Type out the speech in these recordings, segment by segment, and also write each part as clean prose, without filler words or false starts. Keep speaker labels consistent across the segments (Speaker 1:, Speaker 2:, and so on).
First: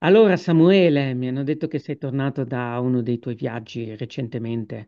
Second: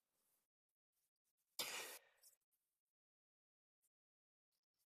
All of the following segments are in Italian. Speaker 1: Allora, Samuele, mi hanno detto che sei tornato da uno dei tuoi viaggi recentemente.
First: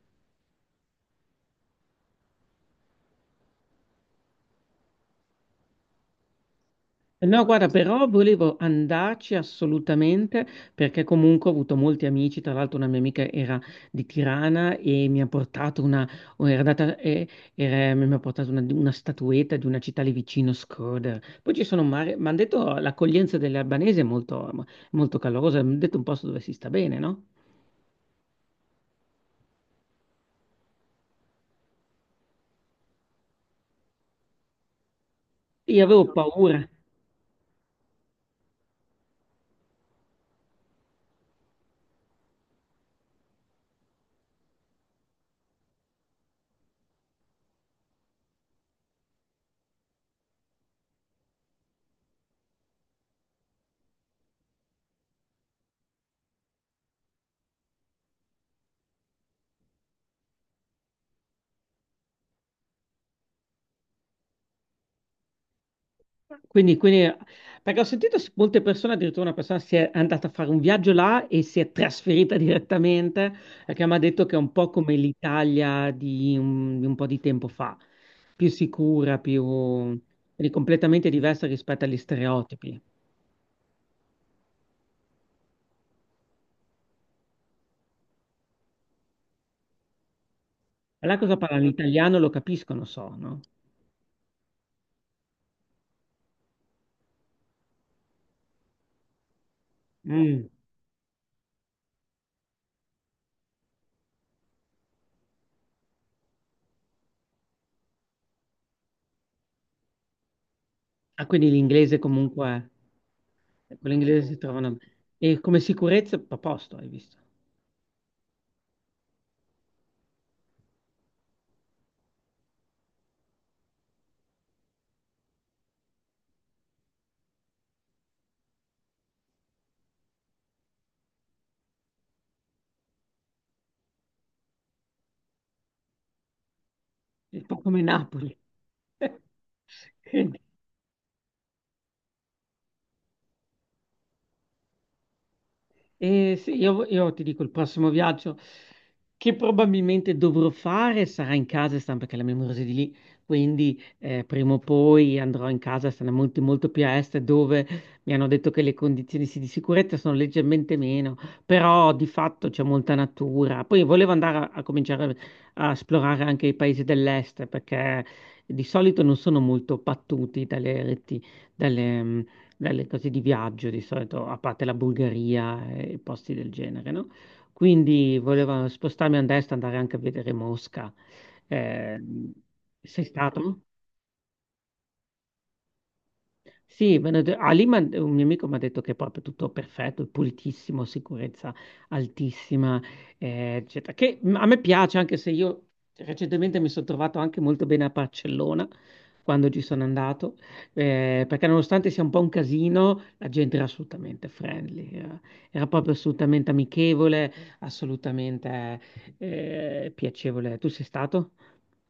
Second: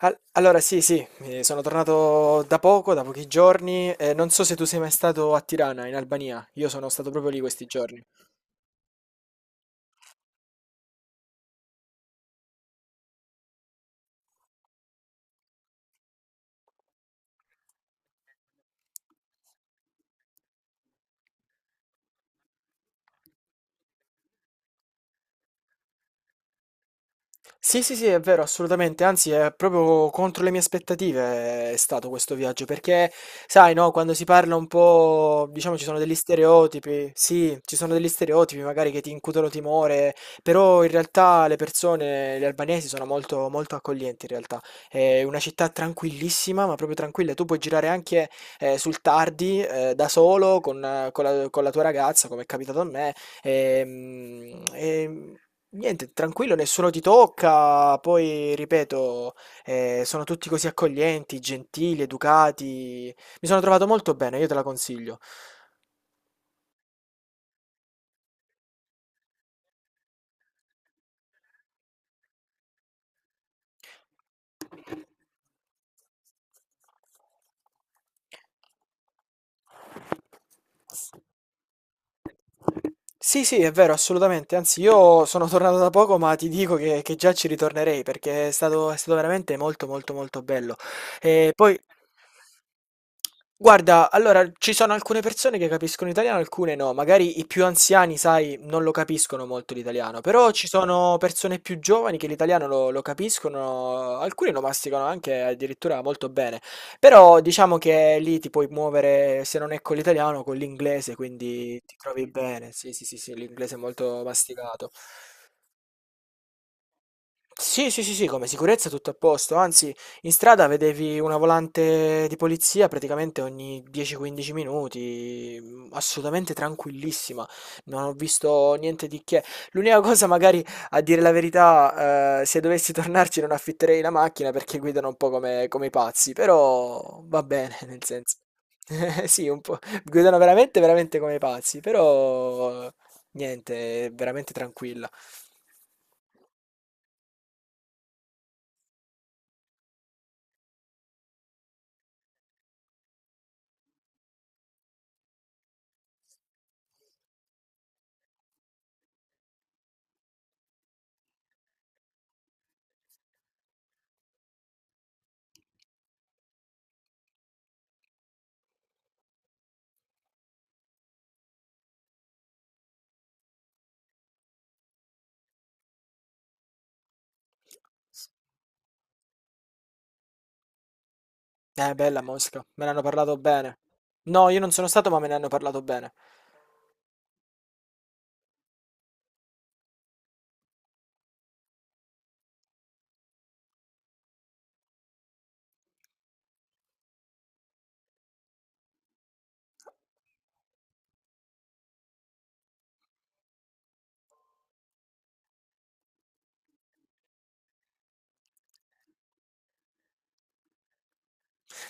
Speaker 2: Allora, sì, sì, sono tornato da poco, da pochi giorni. Non so se tu sei mai stato a Tirana, in Albania. Io sono stato proprio lì
Speaker 1: No,
Speaker 2: questi
Speaker 1: guarda,
Speaker 2: giorni.
Speaker 1: però volevo andarci assolutamente perché comunque ho avuto molti amici, tra l'altro una mia amica era di Tirana e mi ha portato una, o era data- eh, mi ha portato una, statuetta di una città lì vicino, Shkodër. Poi ci sono, mi hanno detto l'accoglienza delle albanesi è molto, molto calorosa, mi hanno detto un posto dove si sta bene, no?
Speaker 2: Sì, sì, sì, è vero, assolutamente, anzi è proprio contro le mie aspettative è stato questo viaggio, perché sai, no, quando si parla un po', diciamo ci
Speaker 1: Io
Speaker 2: sono
Speaker 1: avevo
Speaker 2: degli
Speaker 1: paura.
Speaker 2: stereotipi, sì, ci sono degli stereotipi magari che ti incutono timore, però in realtà le persone, gli albanesi sono molto, molto accoglienti in realtà, è una città tranquillissima, ma proprio tranquilla, tu puoi girare anche sul tardi, da solo, con la tua ragazza, come è capitato a me, Ehm, ehm, niente, tranquillo, nessuno ti tocca. Poi, ripeto, sono tutti così accoglienti, gentili, educati. Mi sono trovato molto bene, io te la consiglio.
Speaker 1: Quindi, quindi- perché ho sentito molte persone, addirittura una persona si è andata a fare un viaggio là e si è trasferita direttamente, perché mi ha detto che è un po' come l'Italia di un po' di tempo fa, più sicura, più quindi completamente diversa rispetto agli stereotipi.
Speaker 2: Sì, sì, è vero, assolutamente. Anzi, io sono tornato da poco, ma ti dico che già ci ritornerei perché è stato veramente molto, molto, molto bello.
Speaker 1: E là cosa
Speaker 2: E
Speaker 1: parlano?
Speaker 2: poi.
Speaker 1: L'italiano lo capiscono, so, no?
Speaker 2: Guarda, allora ci sono alcune persone che capiscono italiano, alcune no. Magari i più anziani, sai, non lo capiscono molto l'italiano,
Speaker 1: Mm.
Speaker 2: però ci sono persone più giovani che l'italiano lo capiscono, alcuni lo masticano anche addirittura molto bene. Però diciamo che lì ti puoi muovere, se non è con l'italiano, con l'inglese,
Speaker 1: Ah, quindi
Speaker 2: quindi ti
Speaker 1: l'inglese
Speaker 2: trovi
Speaker 1: comunque,
Speaker 2: bene. Sì, sì, sì, sì, l'inglese è
Speaker 1: con
Speaker 2: molto
Speaker 1: l'inglese si trovano...
Speaker 2: masticato.
Speaker 1: E come sicurezza, a posto, hai visto?
Speaker 2: Sì, sì, sì, sì, come sicurezza tutto a posto, anzi in strada vedevi una volante di polizia praticamente ogni 10-15 minuti, assolutamente tranquillissima, non ho visto niente di che. L'unica cosa magari, a dire la verità, se dovessi tornarci non affitterei la macchina perché guidano un po' come i pazzi, però
Speaker 1: È
Speaker 2: va
Speaker 1: un po'
Speaker 2: bene,
Speaker 1: come
Speaker 2: nel
Speaker 1: Napoli.
Speaker 2: senso. Sì, un po', guidano
Speaker 1: Quindi-
Speaker 2: veramente, veramente come i pazzi, però niente, è veramente tranquilla.
Speaker 1: E se io ti dico, il prossimo viaggio che probabilmente dovrò fare sarà in casa, Stan, perché la mia amorosa è di lì, quindi prima o poi andrò in casa, sarà molto, molto più a est, dove mi hanno detto che le condizioni sì, di sicurezza sono leggermente meno, però di fatto c'è molta natura. Poi volevo andare a cominciare a esplorare anche i paesi dell'est, perché di solito non sono molto battuti dalle reti, dalle cose di viaggio di solito, a parte la Bulgaria e posti del genere, no? Quindi volevo spostarmi a destra, andare anche a vedere Mosca. Eh,
Speaker 2: Bella Mosca, me ne hanno
Speaker 1: sei
Speaker 2: parlato
Speaker 1: stato?
Speaker 2: bene. No, io non sono stato, ma me ne hanno parlato bene.
Speaker 1: Sì, un mio amico mi ha detto che è proprio tutto perfetto, pulitissimo, sicurezza altissima, eccetera. Che a me piace, anche se io recentemente mi sono trovato anche molto bene a Barcellona quando ci sono andato, perché nonostante sia un po' un casino, la gente era assolutamente friendly, era proprio assolutamente amichevole, assolutamente piacevole. Tu sei stato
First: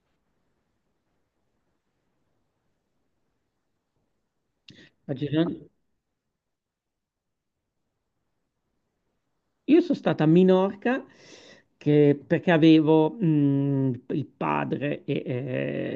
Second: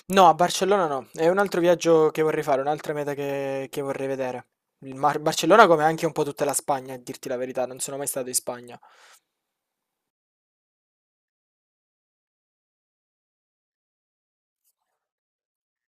Speaker 2: No, a Barcellona no, è un altro viaggio che vorrei fare, un'altra meta che vorrei vedere. Il
Speaker 1: a
Speaker 2: Mar-
Speaker 1: Girona?
Speaker 2: Barcellona, come anche un po' tutta la Spagna, a dirti la verità, non sono mai stato in Spagna.
Speaker 1: Io sono stata a Minorca perché avevo il padre e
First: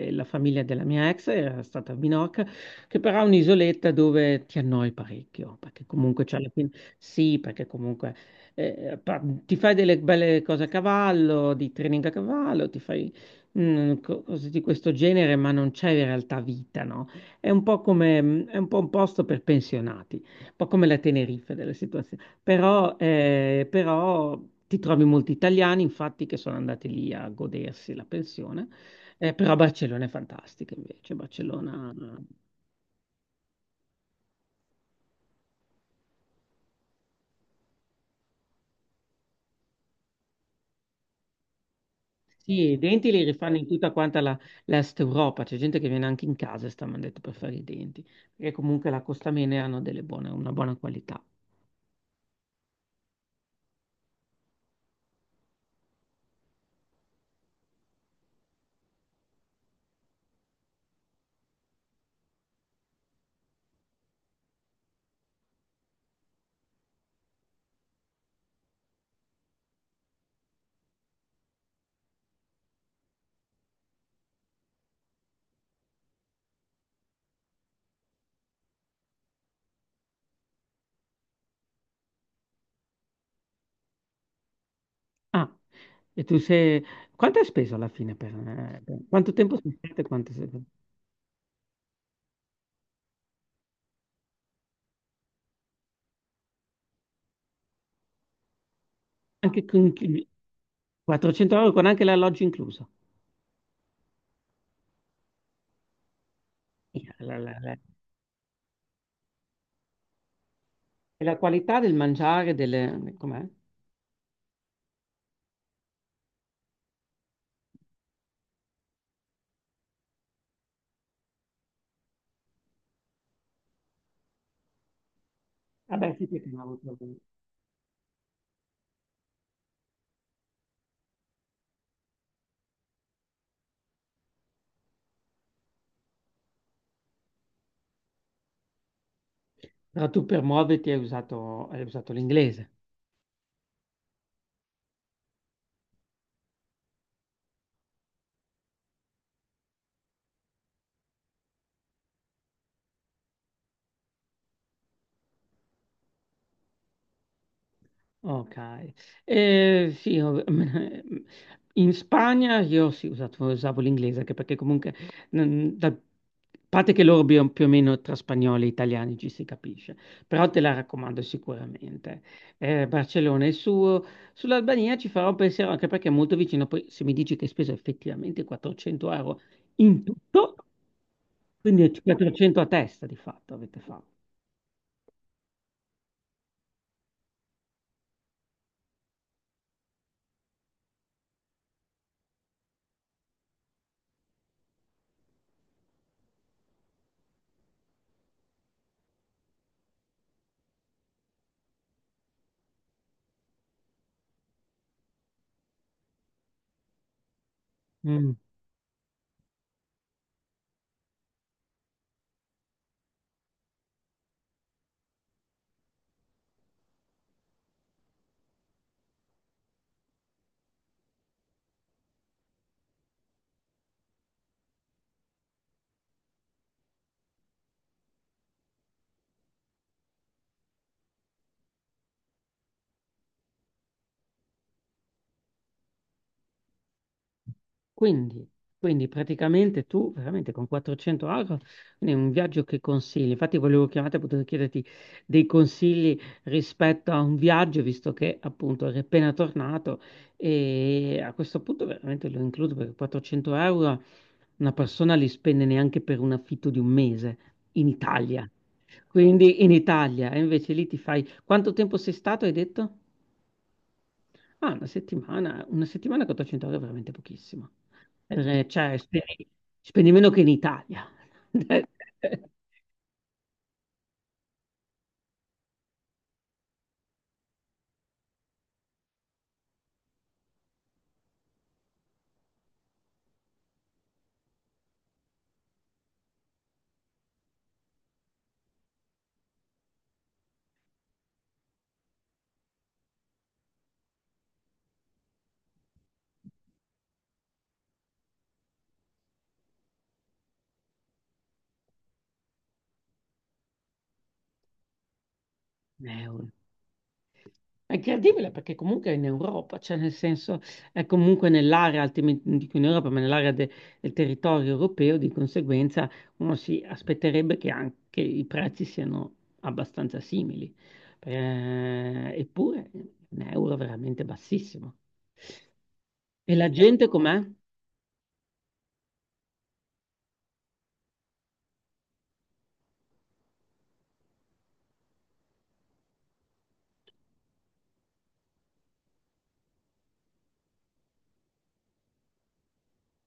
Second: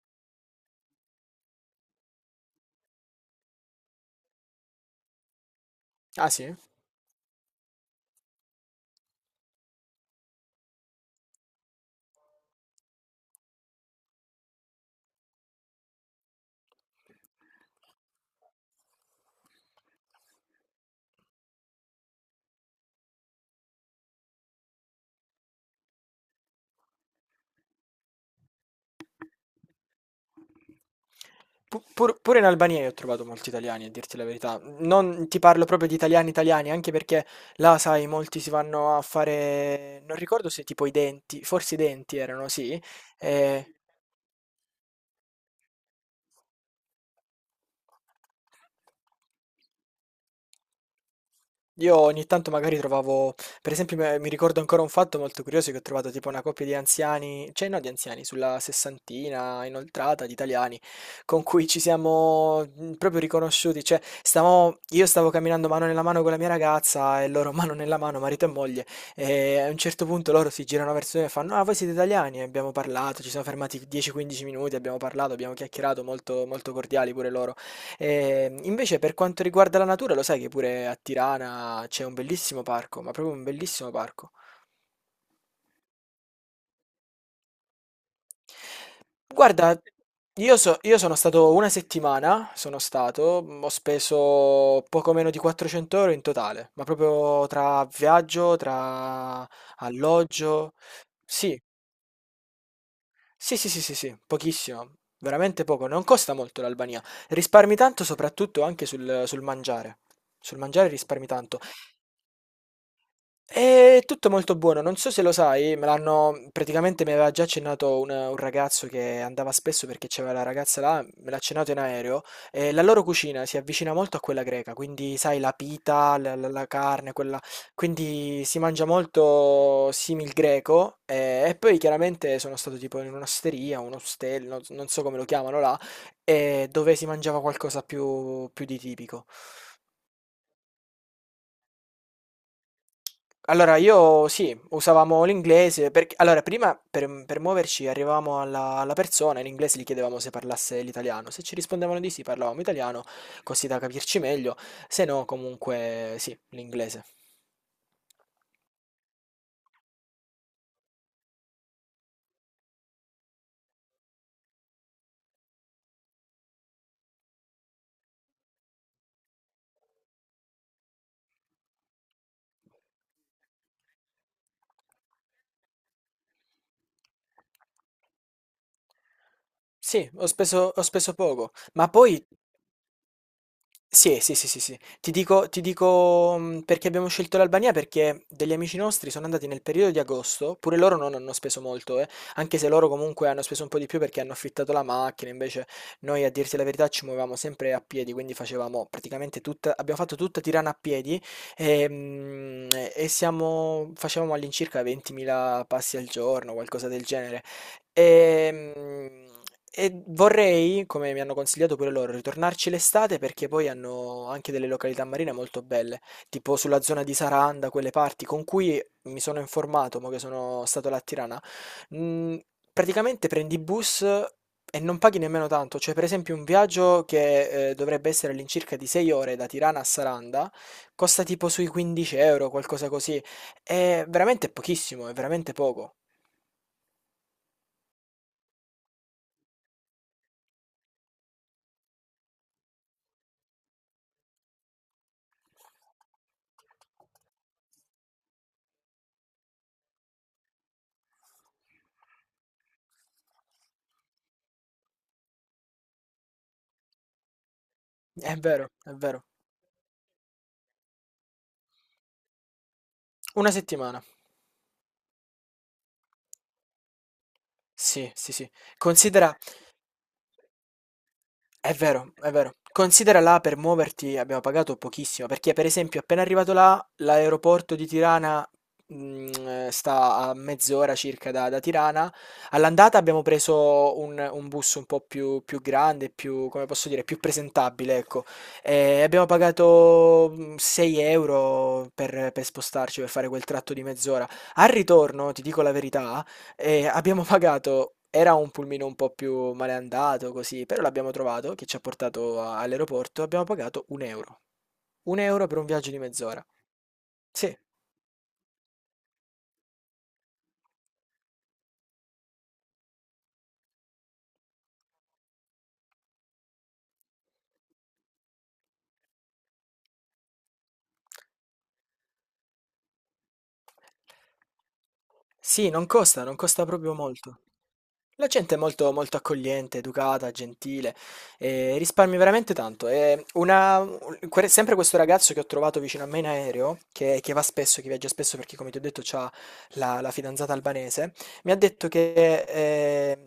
Speaker 1: la famiglia della mia ex era stata a Minorca, che però è un'isoletta dove ti annoi parecchio, perché comunque
Speaker 2: Ah
Speaker 1: c'è la
Speaker 2: sì?
Speaker 1: fin- Sì, perché comunque ti fai delle belle cose a cavallo, di training a cavallo, ti fai cose di questo genere, ma non c'è in realtà vita, no? È un po' come, è un po' un posto per pensionati, un po' come la Tenerife della situazione. Però, però ti trovi molti italiani, infatti, che sono andati lì a godersi la pensione. Però Barcellona è fantastica invece.
Speaker 2: Pu-
Speaker 1: Barcellona,
Speaker 2: pur, pure in Albania io ho trovato molti italiani, a dirti la verità. Non ti parlo proprio di italiani italiani, anche perché là, sai, molti si vanno a fare... Non ricordo se tipo i denti, forse i denti erano,
Speaker 1: sì, i
Speaker 2: sì.
Speaker 1: denti li rifanno in
Speaker 2: Eh,
Speaker 1: tutta quanta l'Est Europa. C'è gente che viene anche in casa, e sta mandando per fare i denti, perché comunque la costa bene hanno delle buone, una buona qualità.
Speaker 2: io ogni tanto magari trovavo, per esempio mi ricordo ancora un fatto molto curioso che ho trovato tipo una coppia di anziani, cioè no di anziani, sulla sessantina inoltrata di italiani, con cui ci siamo proprio riconosciuti, cioè stavamo, io stavo camminando mano nella mano con la mia ragazza e loro mano nella mano, marito e moglie, e a un certo punto loro si girano verso me e fanno, ah voi siete italiani? E abbiamo parlato, ci siamo fermati 10-15 minuti, abbiamo parlato, abbiamo chiacchierato, molto, molto cordiali pure loro. Invece per quanto riguarda la natura, lo sai che pure a Tirana c'è un bellissimo parco, ma proprio un bellissimo parco.
Speaker 1: Ah, e tu sei... Quanto hai speso alla fine per... Quanto tempo sei
Speaker 2: Guarda,
Speaker 1: stato e quanto sei...
Speaker 2: io sono stato una settimana, sono stato, ho speso poco meno di 400 euro in totale, ma proprio tra viaggio, tra
Speaker 1: Anche con
Speaker 2: alloggio.
Speaker 1: 400
Speaker 2: Sì,
Speaker 1: euro con anche l'alloggio incluso.
Speaker 2: sì, sì, sì, sì, sì, pochissimo, veramente poco, non costa molto l'Albania. Risparmi tanto soprattutto anche sul mangiare. Sul mangiare
Speaker 1: E
Speaker 2: risparmi
Speaker 1: la
Speaker 2: tanto.
Speaker 1: qualità del mangiare, delle... com'è?
Speaker 2: È tutto molto buono, non so se lo sai, me l'hanno praticamente mi aveva già accennato un ragazzo che andava spesso perché c'era la ragazza là, me l'ha accennato in aereo, e la loro cucina si avvicina molto a quella greca, quindi sai la
Speaker 1: Vabbè,
Speaker 2: pita,
Speaker 1: sì,
Speaker 2: la,
Speaker 1: perché
Speaker 2: la-
Speaker 1: non
Speaker 2: la
Speaker 1: avevo
Speaker 2: carne,
Speaker 1: trovato.
Speaker 2: quella, quindi si mangia molto simil greco e poi chiaramente sono stato tipo in un'osteria, un ostello, non so come lo chiamano là, e dove si mangiava qualcosa più di tipico.
Speaker 1: Però tu per muoverti hai usato l'inglese.
Speaker 2: Allora, io sì, usavamo l'inglese, perché allora prima per muoverci arrivavamo alla persona, in inglese gli chiedevamo se parlasse l'italiano, se ci rispondevano di sì parlavamo italiano, così da capirci meglio, se no comunque sì, l'inglese.
Speaker 1: Ok, sì, in Spagna io sì, usavo l'inglese anche perché comunque, a parte che loro più o meno tra spagnoli e italiani ci si capisce, però te la raccomando sicuramente. Barcellona è il suo, sull'Albania ci farò un pensiero anche perché è molto vicino, poi se mi dici che hai speso effettivamente 400 euro in
Speaker 2: Sì,
Speaker 1: tutto,
Speaker 2: ho speso poco, ma
Speaker 1: quindi
Speaker 2: poi
Speaker 1: 400 a testa di fatto avete fatto.
Speaker 2: sì, sì, sì, sì, sì. Ti dico, perché abbiamo scelto l'Albania, perché degli amici nostri sono andati nel periodo di agosto, pure loro non hanno speso molto, anche se loro comunque hanno speso un po' di più perché hanno affittato la macchina, invece noi a dirti la verità ci muovevamo sempre a piedi, quindi facevamo praticamente tutta, abbiamo fatto tutta Tirana a piedi e, mh, e siamo, facevamo all'incirca 20.000 passi al giorno, qualcosa del genere. Ehm, E, vorrei, come mi hanno consigliato pure loro, ritornarci l'estate perché poi hanno anche delle località marine molto belle, tipo sulla zona di Saranda, quelle parti con cui mi sono informato, mo che sono stato là a Tirana. Mm, praticamente prendi bus e non paghi nemmeno tanto, cioè per esempio un viaggio che dovrebbe essere all'incirca di 6 ore da Tirana a Saranda costa tipo sui 15 euro, qualcosa così. È veramente pochissimo, è veramente poco.
Speaker 1: Quindi, quindi, praticamente tu veramente con 400 euro, quindi è un viaggio che consigli. Infatti volevo chiamarti per poter chiederti dei consigli rispetto a un viaggio, visto che appunto eri appena tornato e a questo punto veramente lo includo perché 400 euro una persona li spende neanche per un affitto di un mese in
Speaker 2: È
Speaker 1: Italia.
Speaker 2: vero, è vero.
Speaker 1: Quindi in Italia, e invece lì ti fai... Quanto tempo sei stato, hai detto?
Speaker 2: Una settimana.
Speaker 1: Ah, una settimana 400 euro è veramente pochissimo.
Speaker 2: Sì, sì, sì.
Speaker 1: Cioè,
Speaker 2: Considera
Speaker 1: spendi meno che in Italia.
Speaker 2: è vero, è
Speaker 1: Eh,
Speaker 2: vero. Considera là per muoverti abbiamo pagato pochissimo, perché per esempio appena arrivato là, l'aeroporto di Tirana mm, sta a mezz'ora circa da Tirana. All'andata abbiamo preso un bus un po' più, più grande, più, come posso dire, più presentabile, ecco. E abbiamo pagato 6 euro per spostarci, per fare quel tratto di mezz'ora. Al ritorno, ti dico la verità, e abbiamo pagato, era un pulmino un po' più maleandato così, però l'abbiamo trovato, che ci ha portato all'aeroporto, abbiamo pagato un euro. Un euro per un viaggio di
Speaker 1: un
Speaker 2: mezz'ora.
Speaker 1: euro.
Speaker 2: Sì,
Speaker 1: È incredibile perché comunque è in Europa, cioè nel senso è comunque nell'area, altrimenti non dico in Europa, ma nell'area del territorio europeo, di conseguenza uno si aspetterebbe che anche i prezzi siano abbastanza simili. Eppure è un euro veramente bassissimo.
Speaker 2: sì, non costa, non
Speaker 1: E
Speaker 2: costa
Speaker 1: la
Speaker 2: proprio
Speaker 1: gente com'è?
Speaker 2: molto. La gente è molto, molto accogliente, educata, gentile, e risparmi veramente tanto. E sempre questo ragazzo che ho trovato vicino a me in aereo, che va spesso, che viaggia spesso perché, come ti ho detto, ha la fidanzata albanese, mi ha detto che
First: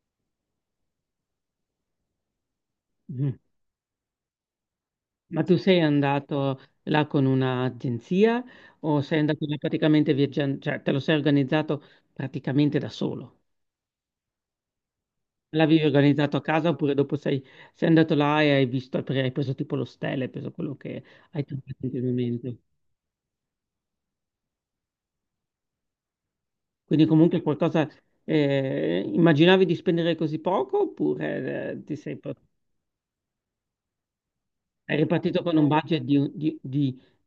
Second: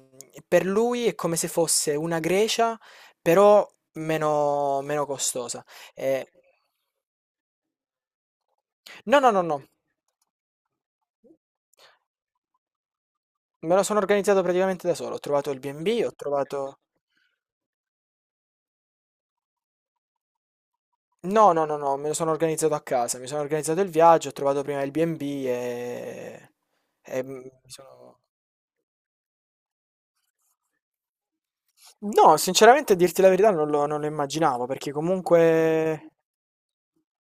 Speaker 2: per lui è come se fosse una Grecia,
Speaker 1: Mm.
Speaker 2: però meno, meno
Speaker 1: Ma tu
Speaker 2: costosa.
Speaker 1: sei
Speaker 2: Eh,
Speaker 1: andato là con un'agenzia o sei
Speaker 2: no, no, no,
Speaker 1: andato là
Speaker 2: no.
Speaker 1: praticamente viaggiando, cioè te lo sei organizzato praticamente da solo?
Speaker 2: Me lo sono organizzato praticamente da solo, ho trovato il
Speaker 1: L'avevi
Speaker 2: B&B, ho
Speaker 1: organizzato a casa
Speaker 2: trovato...
Speaker 1: oppure dopo sei andato là e hai visto, perché hai preso tipo l'ostello, hai preso quello che hai
Speaker 2: No, no,
Speaker 1: trovato
Speaker 2: no,
Speaker 1: in
Speaker 2: no,
Speaker 1: quel
Speaker 2: me lo sono
Speaker 1: momento.
Speaker 2: organizzato a casa, mi sono organizzato il viaggio, ho trovato prima il B&B e...
Speaker 1: Quindi
Speaker 2: e
Speaker 1: comunque
Speaker 2: mi
Speaker 1: qualcosa,
Speaker 2: sono...
Speaker 1: immaginavi di spendere così poco oppure
Speaker 2: No, sinceramente a dirti la verità non lo immaginavo, perché
Speaker 1: hai ripartito con un budget
Speaker 2: comunque...
Speaker 1: di, un-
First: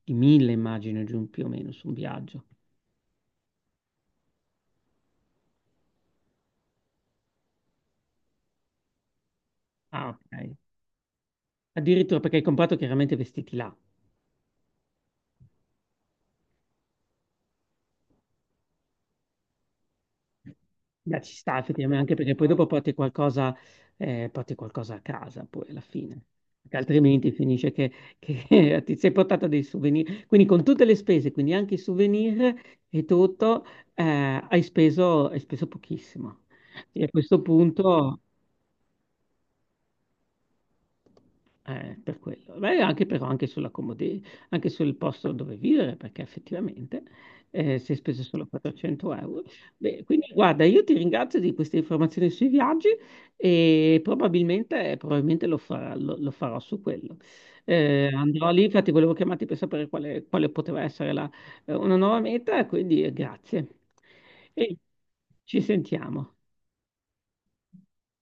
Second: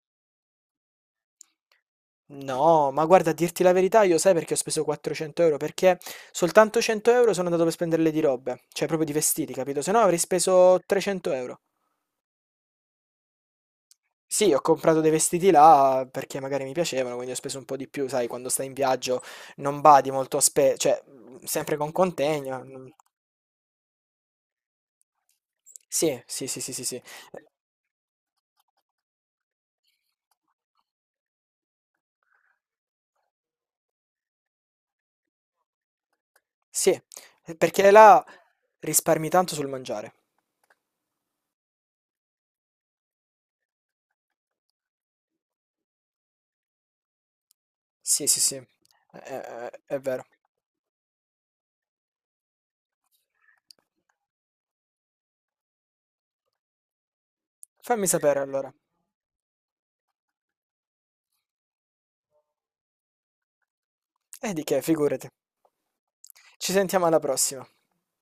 Speaker 1: di mille, immagino, giù più o meno su un viaggio?
Speaker 2: No, ma guarda, a dirti la verità, io sai perché ho speso 400 euro, perché soltanto 100 euro sono andato per spenderle di robe, cioè proprio di vestiti, capito? Se no
Speaker 1: Ah,
Speaker 2: avrei
Speaker 1: ok.
Speaker 2: speso 300 euro.
Speaker 1: Addirittura perché hai comprato chiaramente vestiti là.
Speaker 2: Sì, ho comprato dei vestiti là perché magari mi piacevano, quindi ho speso un po' di più, sai, quando stai in viaggio non badi molto a cioè
Speaker 1: Beh, ci sta
Speaker 2: sempre con
Speaker 1: effettivamente, anche perché poi
Speaker 2: contegno.
Speaker 1: dopo
Speaker 2: Mm.
Speaker 1: porti qualcosa a casa poi alla
Speaker 2: Sì,
Speaker 1: fine,
Speaker 2: sì, sì, sì,
Speaker 1: perché
Speaker 2: sì, sì. Eh,
Speaker 1: altrimenti che ti sei portato dei souvenir. Quindi con tutte le spese, quindi anche i souvenir e tutto, hai speso pochissimo.
Speaker 2: sì,
Speaker 1: E a questo
Speaker 2: perché
Speaker 1: punto
Speaker 2: là risparmi tanto sul mangiare.
Speaker 1: Per quello. Beh, anche però anche sulla comodità, anche sul posto dove vivere, perché effettivamente si è speso
Speaker 2: Sì, sì,
Speaker 1: solo
Speaker 2: sì,
Speaker 1: 400 euro.
Speaker 2: è
Speaker 1: Beh,
Speaker 2: vero.
Speaker 1: quindi guarda, io ti ringrazio di queste informazioni sui viaggi e probabilmente lo farà- lo- lo farò su quello.
Speaker 2: Fammi sapere
Speaker 1: Andrò lì,
Speaker 2: allora.
Speaker 1: infatti volevo chiamarti per sapere quale poteva essere una nuova meta, quindi grazie.
Speaker 2: E di
Speaker 1: E
Speaker 2: che, figurati.
Speaker 1: ci sentiamo.
Speaker 2: Ci sentiamo alla prossima.